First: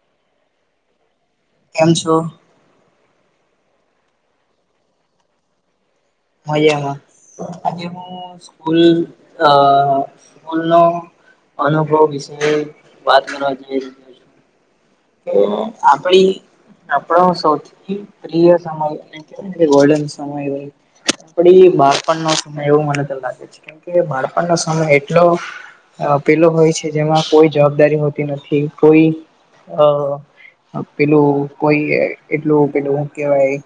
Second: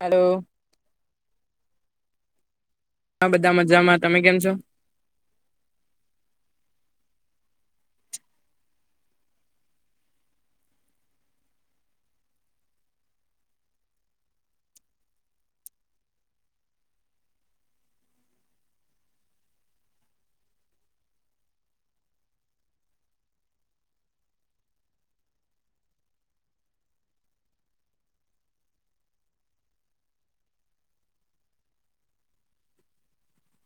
Hello કેમ છો અ બધા મજામાં તમે કેમ છો [unintelligible] આજે હું સ્કૂલ અ સ્કૂલ નો અનુભવ વિશે વાત કરવા જઈ [unintelligible] કે આપડી આપડો સૌથી પ્રિય સમય ગોલ્ડન સમય હોય આપડી બાળપણ નો સમય એવું મને તો લાગે છે કેમ કે બાળપણનો સમય એટલો પેલો હોય છે જેમાં કોઈ જવાબદારી હોતી નથી કોઈ હ પેલું કોઈ એટલું પેલું હું કેવાય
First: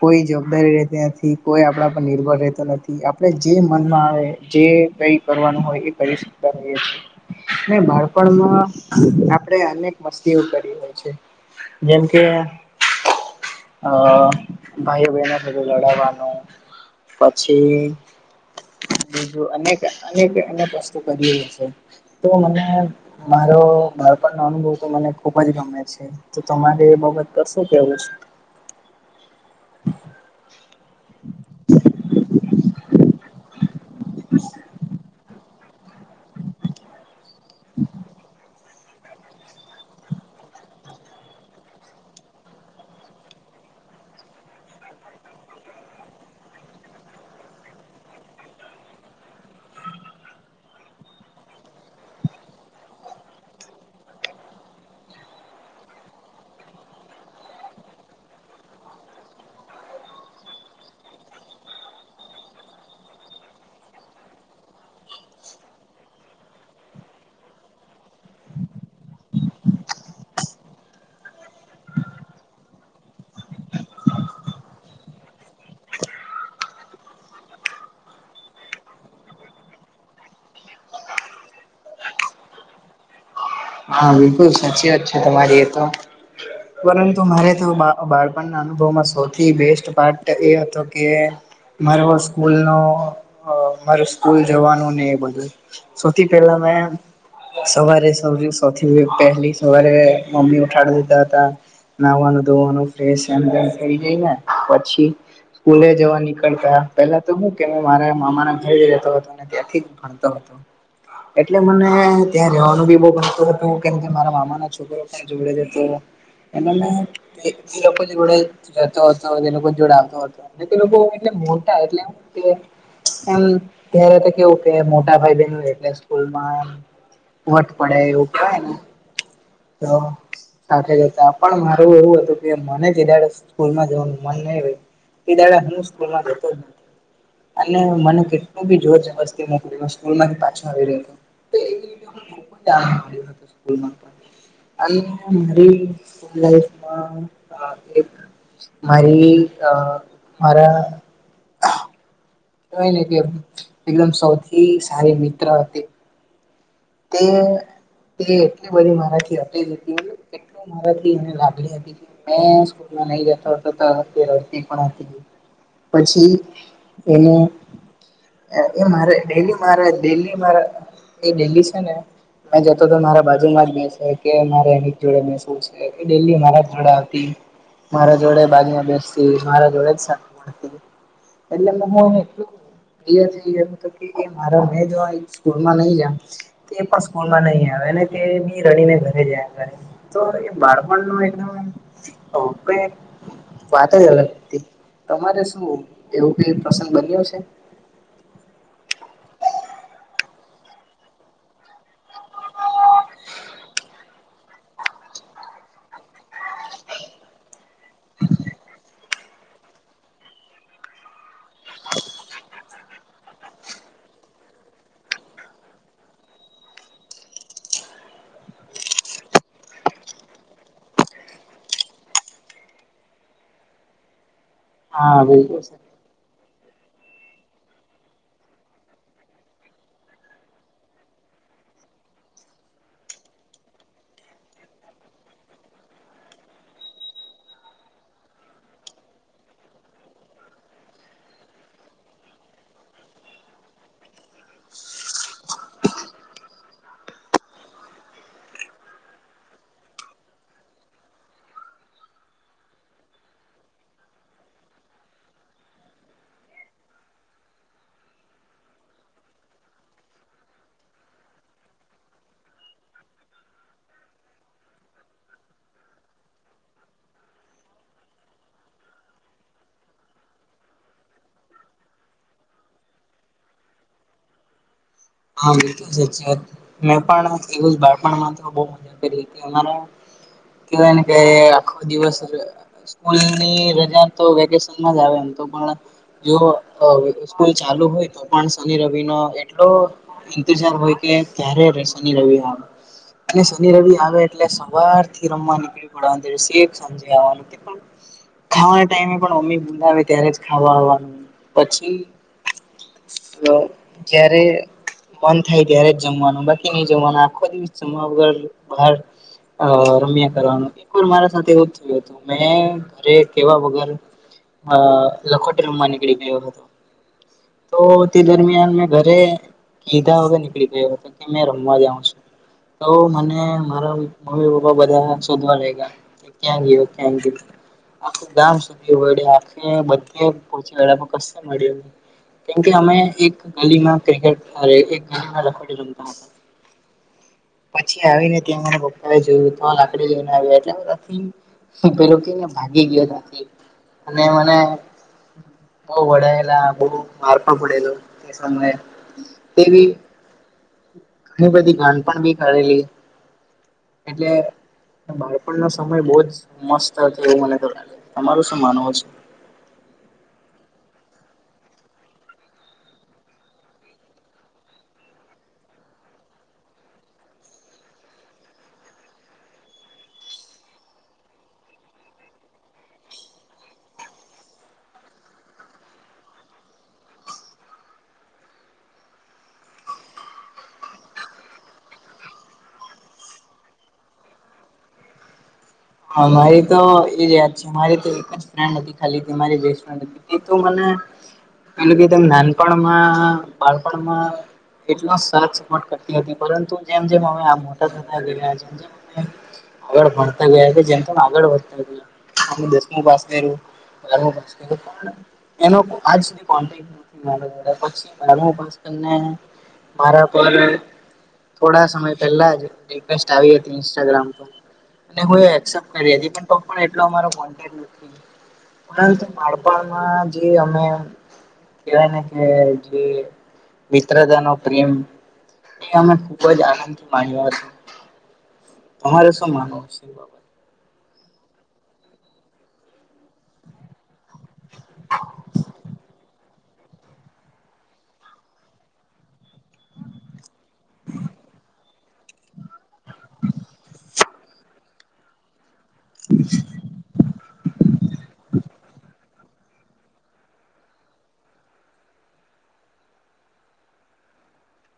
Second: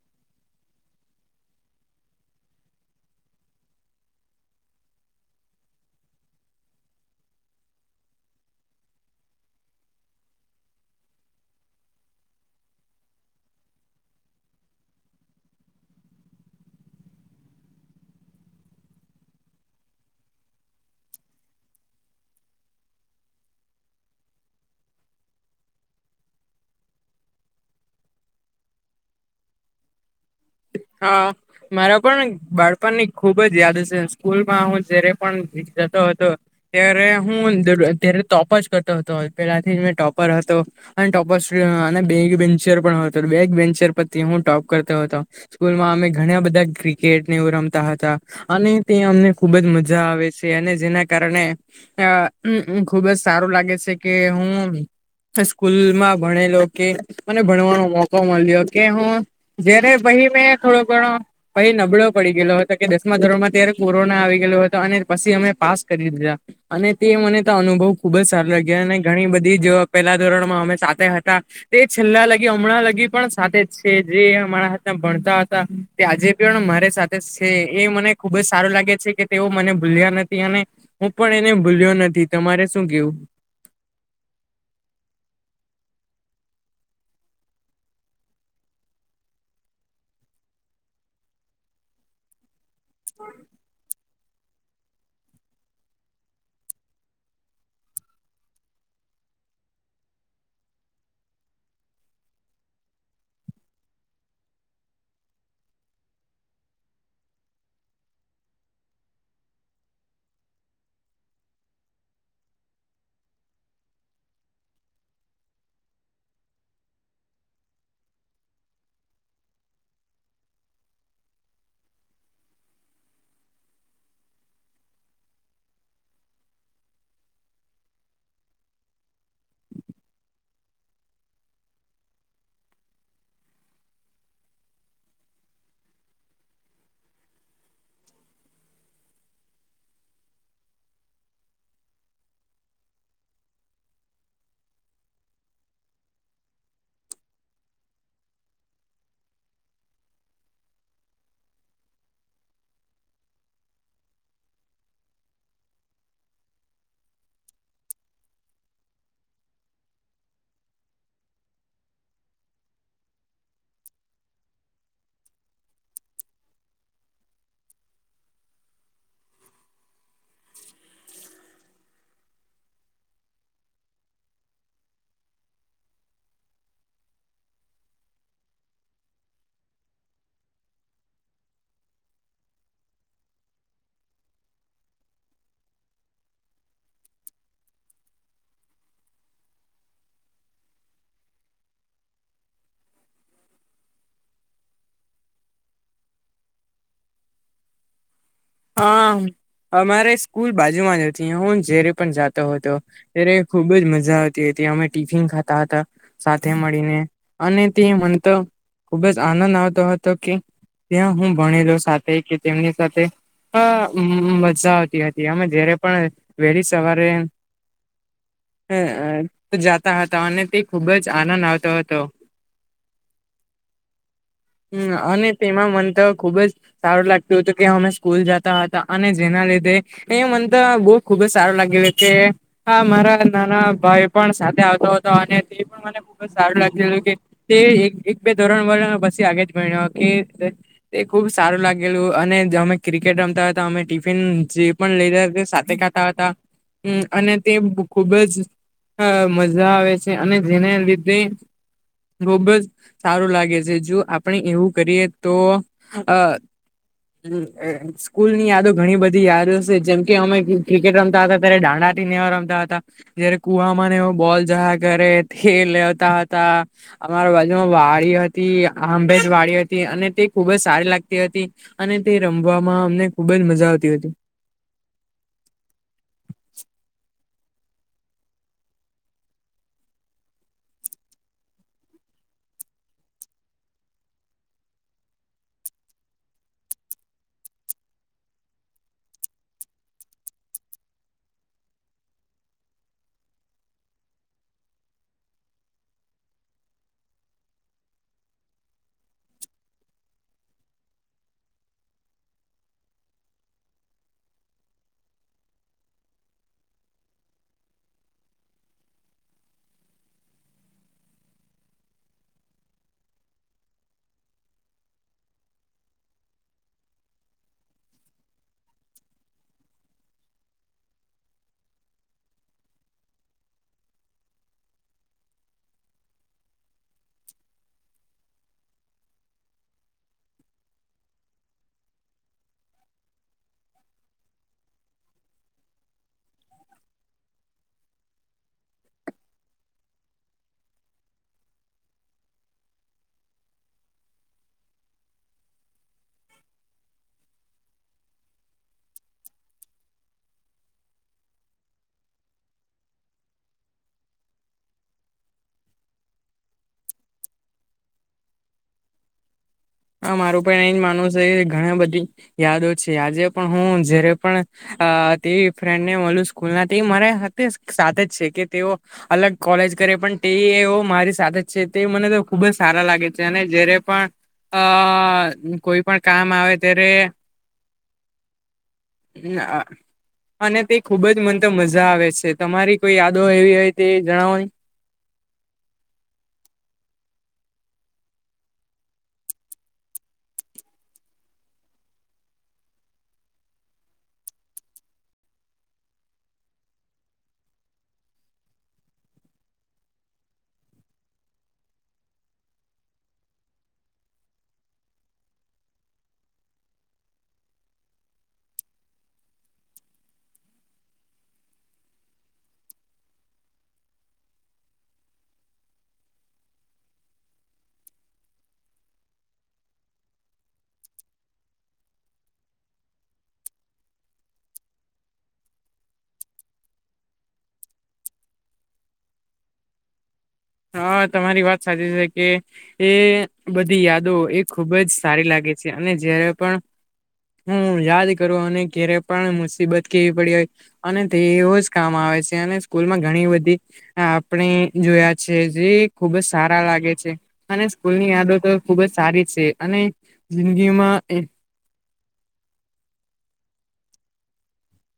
કોઈ જવાબદારી રહેતી નથી કોઈ આપણા પર નિર્ભર રહેતો નથી આપણે જે મનમાં આવે જે કઈ કરવાનું હોય એ કરી શકતા હોઈએ છીએ ને બાળપણમાં આપણેે અનેક મસ્તીઓ કરી હોય છે. જેમ કે અ ભાઈઓ બહેનો સાથે લડાવવાનું પછી અનેક અનેક અનેક વસ્તુ કરીએ છે તો મને મારો બાળપણનો અનુભવ તો મને ખુબજ ગમે છે. તો તમારે એ બાબત પર શું કેવું છે હા મારા પણ બાળપણ ની ખુબ જ યાદ છે. સ્કૂલમાં હું જ્યારે પણ જતો હતો ત્યારે હું તોપ જ કરતો હતો પેલાથી જ મેં ટોપર હતો. અને ટોપ [unintelligible] અને બેકબેન્ચર પણ હતો બેકબેન્ચર પરથી હું ટોપ કરતો હતો. સ્કૂલમાં અમે ઘણા બધા ક્રિકેટ ને એવું રમતા હતા અને તે અમને ખુબ જ મજા આવે છે અને જેના કારણે અ ખુબ જ સારું લાગે સે કે હું સ્કૂલમાં ભણેલો કે મને ભણવાનો મોકો મળ્યો કે હું જ્યારે પહી મે થોડો ઘણો પહિ નબળો પડી ગેલો હતો કે દસમા ધોરણમાં ત્યાંરે કોરોના આવી ગેલો હતો અને પસી અમે પાસ કરી દીધા અને તે મને તો અનુભવ ખુબ જ સારો લાગ્યો અને ઘણી બધી જ પેલા ધોરણમાં અમે સાથે હતા તે છેલ્લા લગી હમણાં લગી પણ સાથે જ છે જે અમારા ભણતા હતા તે આજે પણ મારી સાથે સે એ મને ખુબ જ સારું લાગે છે કે તેઓ મને ભૂલ્યા નથી હું પણ એને ભૂલ્યો નથી તમારે શું કેવું હા બિલકુલ સાચી વાત છે તમારી એ તો પરંતુ મારે તો બા બાળપણના અનુભવમાં સૌથી બેસ્ટ પાર્ટ એ હતો કે મારો સ્કૂલ નો મારો સ્કુલ જવાનું ને બધું, સૌથી પહેલા મે સવારે સૌથી પહેલી સવારે મમ્મી ઉઠાડી દીધા હતા. નાવાનું ધોવાનું ફ એમ થ જાયને, પછી સ્કૂલે જવા નીકળતા પેલા તો હું કે મેં મારા મામાના ઘરે રતો હતો અને ત્યાંથી જ તો હતો, એટલે મને ત્યાં રવાનું બી બહ ગણતું હતું. કેમ કે મારા મામા ના છોકરો પણ જોડે છે તો એનાને એ લોકો જોડે રહેતો હતો એ લોકો જોડે આવતો હતો. અને તો લોકો એટલે મોટા એટલે એમું કે એમ ત્યારે તો કેવું કે મોટા ભાઈ બન એટલે સ્કૂલમાં એ વટ પડે એવું કાય ને, તો સાથે જતા પણ મારું એવું હતું કે મને જ સ્કૂલમાં જવાનું મન નહી હોય. બીધા હ સ્કૂલમાં જતો જ નથી. અને મને કેટલું બી જોર જબસ્તી મોકલ્યું સ્કૂલ માંથી પાછો આવી રહ્યો હતો. તો એ રી ખ જ જા મળ્યું હત સ્કૂલ પણ [unintelligible] [unintelligible] મારી અ મારા એવાય ને કે એકદમ સૌથી સારી મિત્ર હતી. તે તે એટલી બધી મારાથી હતી. મારાથીને લાગલી હતી મેકૂલમાં નહી જતો રડતી પણ હતી. પછી એને એ મારે ડેલી મારે ડેલી મારે એ ડેલી છે ને. મેં જતો તો મારા બાજુમાં જ બેસે કે મારે એની જોડે મેસું છે ડેલી મારા જોડે હતી. મારા જોડે બાજુમાં બેસતી મારા જોડે જતી. એ મોટ [unintelligible] મારો મેં જો સ્કૂલમાં નહી જામ. તે પણ સ્કૂલમાં નહી આવે અને તે બી રણીને ઘરે જયા કરે. તો એ બાળપણ ન એકદમ વાત જ અલગ, તમારે શું એવું કઈ પ્રસંગ બન્યો છે? હા અમારે સ્કૂલ બાજુમાં જ હું રી પણ જાતો હતો. ત્યારે ખુબ જ મજા આવતી હતી અમે ટિફિન ખાતા હતા. સાથે મળીને, અને તે મનેતો ખુબ જ આનંદ આવતો હતો કે ત્યાં હું ભણેલો સાથે કે તેમની સાથે અ મજા આવતી હતી અમે જયારે પણ વહેલી સવારે જાતા હતા અને તે ખુબ જ આનંદ આવતો હતો. [inaudible] હમ હા અને બિલકુલ તેમાં મન તો ખુબ જ સારું લાગતું હતું કે હમે સ્કૂલ જતા હતા અને જેના લીધે, એ મન તો બહ ખુબ જ સારું લાગ કે હા મારા નાના ભાઈ પણ સાથે આવતો હતો અને તે પણ મને ખુબ જ સારું લાગતું હતું કે તે એક એક બે ધોરણ વર પી આગે જ ભણ કે તે ખુબ સારું લાગેલું અને અમે ક્રિકેટ રમતા હતા અમે ટિફિન જે પણ લઈધા સાથે ખાતા હતા. હમ અને તે ખુબ જ અ મજા આવે છે અને જેના લીધે. ખુબ જ સારું લાગે છે જો આપણે એવું કરીએ તો અ હમ્મ એ જ. સ્કૂલ ની યાદો ઘણી બધી યાદ છે જેમ કે અમે ક્રિકેટ રમતા હતા ત્યારે દાંડા થીનેવા રમતા હતા. જયારે કુવામાં એ બોલ જહા કરે તે લેતા હતા. અમારા બાજુમાં વાડી હતી આંબેજ વાડી હતી અને તે ખુબ જ સારી લાગતી હતી. અને તે રમવામાં અમને ખુબ જ મજા આવતી હતી. હા મિત્ર સાચી વાત, મેં પણ [unintelligible] બાળપણ માં તો બોવ કરો તી અમારા કેવાય ને કે આખો દિવસ જ સ્કૂલ ની રજા તો વેકેશનમાં જ આવે તો પણ જો અહ સ્કૂલ ચાલુ હોય તો પણ શનિ રવિ નો એટલો ઇંતજાર હોય કે ક્યારે ર શનિ રવિ આવે. અને શનિ રવિ આવે એટલે સવાર થી રમવા નીકળી પડવા [inaudible] [unintelligible] ખાવાના ટાઈમે પણ મમ્મી બોલાવે આવે ત્યારે જ ખાવા આવવાનું, પછી અહ જ્યારે મન થાય ત્યારે જ જમવાનું, બાકી નહીં જમવાનું, આખો દિવસ જમવા વગર બહાર અહ રમ્યા કરવાનું, એક વાર મારા સાથે એવું જ થયું તું, મેં ઘરે કહેવા વગર અહ લખોટી રમવા નીકળી ગયો હતો. તો તે દરમિયાન મેં ઘરે કીધા વગર નીકળી ગયો હતો કે મેં રમવા જાઉં છું. તો મને મારા મમ્મી પપ્પા બધા શોધવા લાયગા. કે ક્યાં ગયો, ક્યાં ગયો આખું ગામ શોધી વળ્યા આખે બધે પહોંચી વળ્યા પણ કશે મળ્યો નહીં. કેમકે અમે એક ગલીમાં ક્રિકેટ, અરે એક ગલીમાં લખોટી રમતા હતા. પછી આવી ને ત્યાં મારા પપ્પા જોયું તો લાકડી લઈને આવ્યા એટલે બધા [unintelligible] પેલું કેને ભાગી ગયો ત્યાંથી, અને મને બહુ વડાયેલા બહુ માર પણ પડેલો એ સમયે. તે બી ઘણી બધી ગાંડપણ બી કરેલી. એટલે ને બાળપણનો સમય બહુ જ મસ્ત હતો, એવું મને તો લાગે છે. તમારું શું માનવું છ હા મારું પણ એ જ માનું છે, ઘણી બધી યાદો છે. આજે પણ હું જ્યારે પણ અહ તે ફ્રેન્ડ ને મલું સ્કૂલ ના તે મારા હાથે સાથે જ છે કે તેઓ અલગ કોલેજ કરે પણ તેવી એવો મારી સાથે જ છે, તે મને તો ખુબ જ સારા લાગે છે, અને જ્યારે પણ અહ કોઈ પણ કામ આવે ત્યારે ના અહ અને તે ખુબ જ મન તો મજા આવે છે. તમારી કોઈ યાદો એવી હોય તે જણાવોને. હા મારી તો એજ યાદ છે. મારી તો એક જ ફ્રેન્ડ હતી ખાલી જે મારી બેસ્ટ ફ્રેન્ડ હત ઈ તો મને પેલું કેત અમ નાનપણમાં, બાળપણમાં કેટલો સરસ સપોર્ટ કરતી હતી પરંતુ જેમ-જેમ હવે આ મોટા થતા ગયા, જેમ-જેમ હવે આગળ ભણતા ગયા કે જેમ-જેમ આગળ વધતા ગયા, અમે દસમું પાસ કયરું, બારમુ પાસ કયરું પણ એનો આજ સુધી કોન્ટેક્ટ નથી [inaudible] પછી બારમું પાસ કરીને મારા પણ થોડા સમય પહેલા જ રિક્વેસ્ટ આવી હતી ઇન્સ્ટાગ્રામ પર, અને હું એ એક્સેપ્ટ કરી હતી પણ તો પણ અમારો એટલો કોન્ટેક્ટ નથી. પરંતુ બાળપણમાં જે અમે કેવાય ને કે જે મિત્રતા નો પ્રેમ તે અમે ખુબ જ આનંદ માણ્યો હતો. તમારે શું માનવું છે એ બાબત હા તમારી વાત સાચી છે, કે એ બધી યાદો એ ખુબ જ સારી લાગે છે, અને જયારે પણ હું યાદ કરું અને કેરે પણ મુસ ઈબત કેવી પડી હોય, અને તેવો જ કામ આવે છે, અને સ્કૂલમાં ઘણી બધી અહ આપણે જોયા જ છે, જે ખુબ જ સારા લાગે છે, અને સ્કૂલની આદતો ખુબ જ સારી છે, અને જિંદગીમાં એક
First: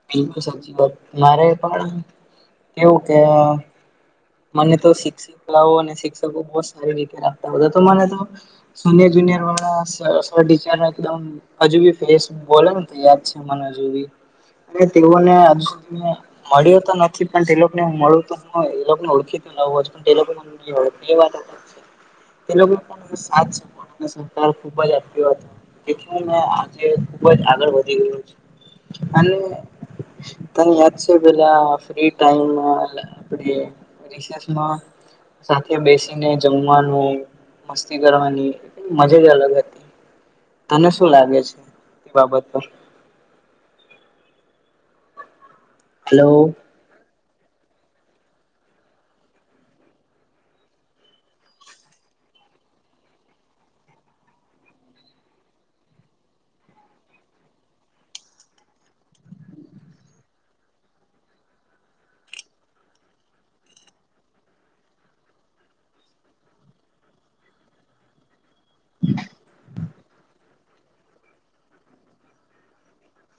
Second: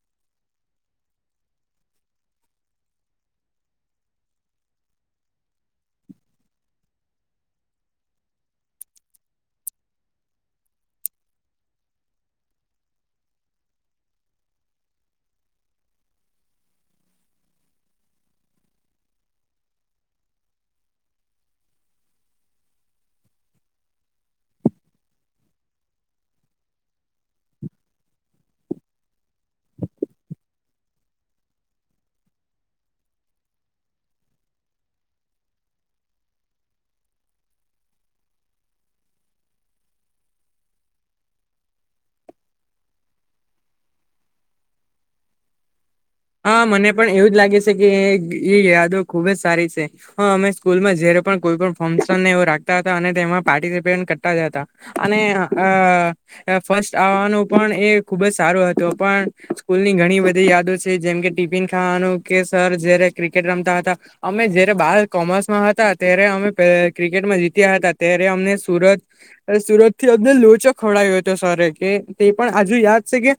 [unintelligible] સાચી વાત મારે પણ એવું કે મને તો શિક્ષિકાઓ અને શિક્ષકો બહ સારી રીતે રાખતા હતા તો મને તો સોનિયર જુનિયર વાળા સર ટીચર એકદમ હજુ બી ફેસ બોલે ને તો યાદ છે મને હજુ બી એ તેુંને આજ સુધી મળ્યો તો નથી પણ તે લોકોને હું મળું તો હું એ લોકોને ઓળખી તો લાવું છુ પણ તે લોકો એ વાત હાચી છેં એ લોકો પણ સાથ સાથ અને સત્કાર ખુબ જ આપ્યો હતો તેથી મે આજે ખુબ જ આગળ વધી ગું અને તને યાદ છે પેલા ફ્રી ટાઈમ મા રીસેસમાં સાથે બેસીને જમવાનું મસ્તી કરવાની મજા જ અલગ હતી તને શું લાગે છે તે બાબત પર હલો. હા મને પણ એવું જ લાગે છે કે એ યાદો ખુબ જ સારી છે હા અમે સ્કૂલમાં જયારે પણ કોઈ પણ ફંક્શનને એ રાખતા હતા અને તેમાં પાર્ટિસિપેટ કરતા જ હતા અને આ ફસ્ટ આવવાનું પણ એ ખુબ જ સારો હતો પણ સ્કૂલની ઘણી બધી યાદો જેમ કે ટિફિન ખાવાનું કે સર જયારે ક્રિકેટ રમતા હતા અમે જયારે બાર કોમર્સમાં હતા ત્યારે અમે ક્રિકેટમાં જીત્યા હતા ત્યારે અમને સુરત અ સુરત થી અને લોચો ખવડાય્યો હતો સર કે તે પણ આજુ યાદ છે કે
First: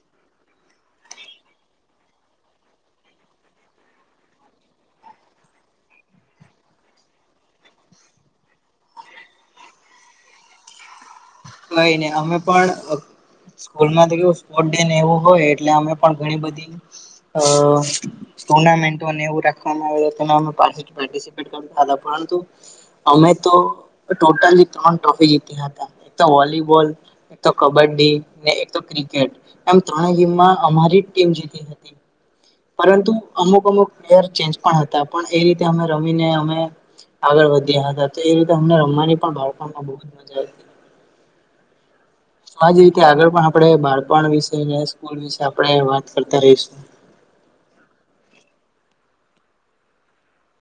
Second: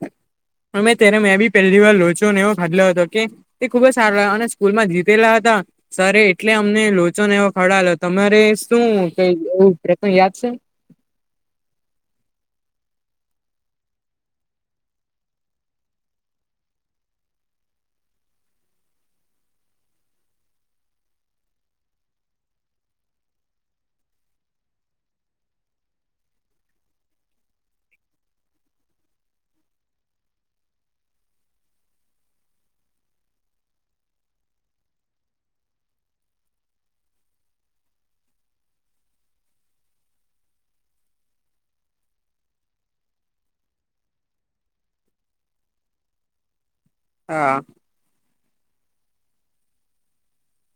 અને ત્યારે મેં બી પહેલી વાર લોચો એવો ફાદલો હતો કે તે ખુબ જ સારો અને સ્કૂલ માં જીતેલા હતા સર એટલે અમને લોચોને એવો ખડલો તમારે શું કઈ એવું પ્રકરણ યાદ છે નહીં નહી અમે પણ સ્કૂલમાં તો કે સ્પોર્ટ ડેને એવું હોય એટલે અમે પણ ઘણી બધી અ ટુર્નામેન્ટોને એવું રાખવામાં આવેલુ હતુ અને અમે પાર્ટીસીપન્ટ કરિયું પરંતુ અમે તો ટોટલી ત્રણ ટ્રોફી જીત્યા હતા એક તો વોલીબોલ એક તો કબડ્ડી એક તો ક્રિકેટ એમ ત્રણે ગીમમાં અમારી ટીમ જીતી હતી પરંતુ અમુક અમુક પ્લેયર ચેન્જ પણ હતા પણ એ રીતે અમે રમીને અમે આગળ વધ્યા હતા તો એ રીતે અમને રમવાની પણ બાળપણમાં બહુ જ મજા તો આજ રીતે આગળ પણ આપણે બાળપણ વિશે સ્કૂલ વિશે આપણે વાત કરતા રહીશું હા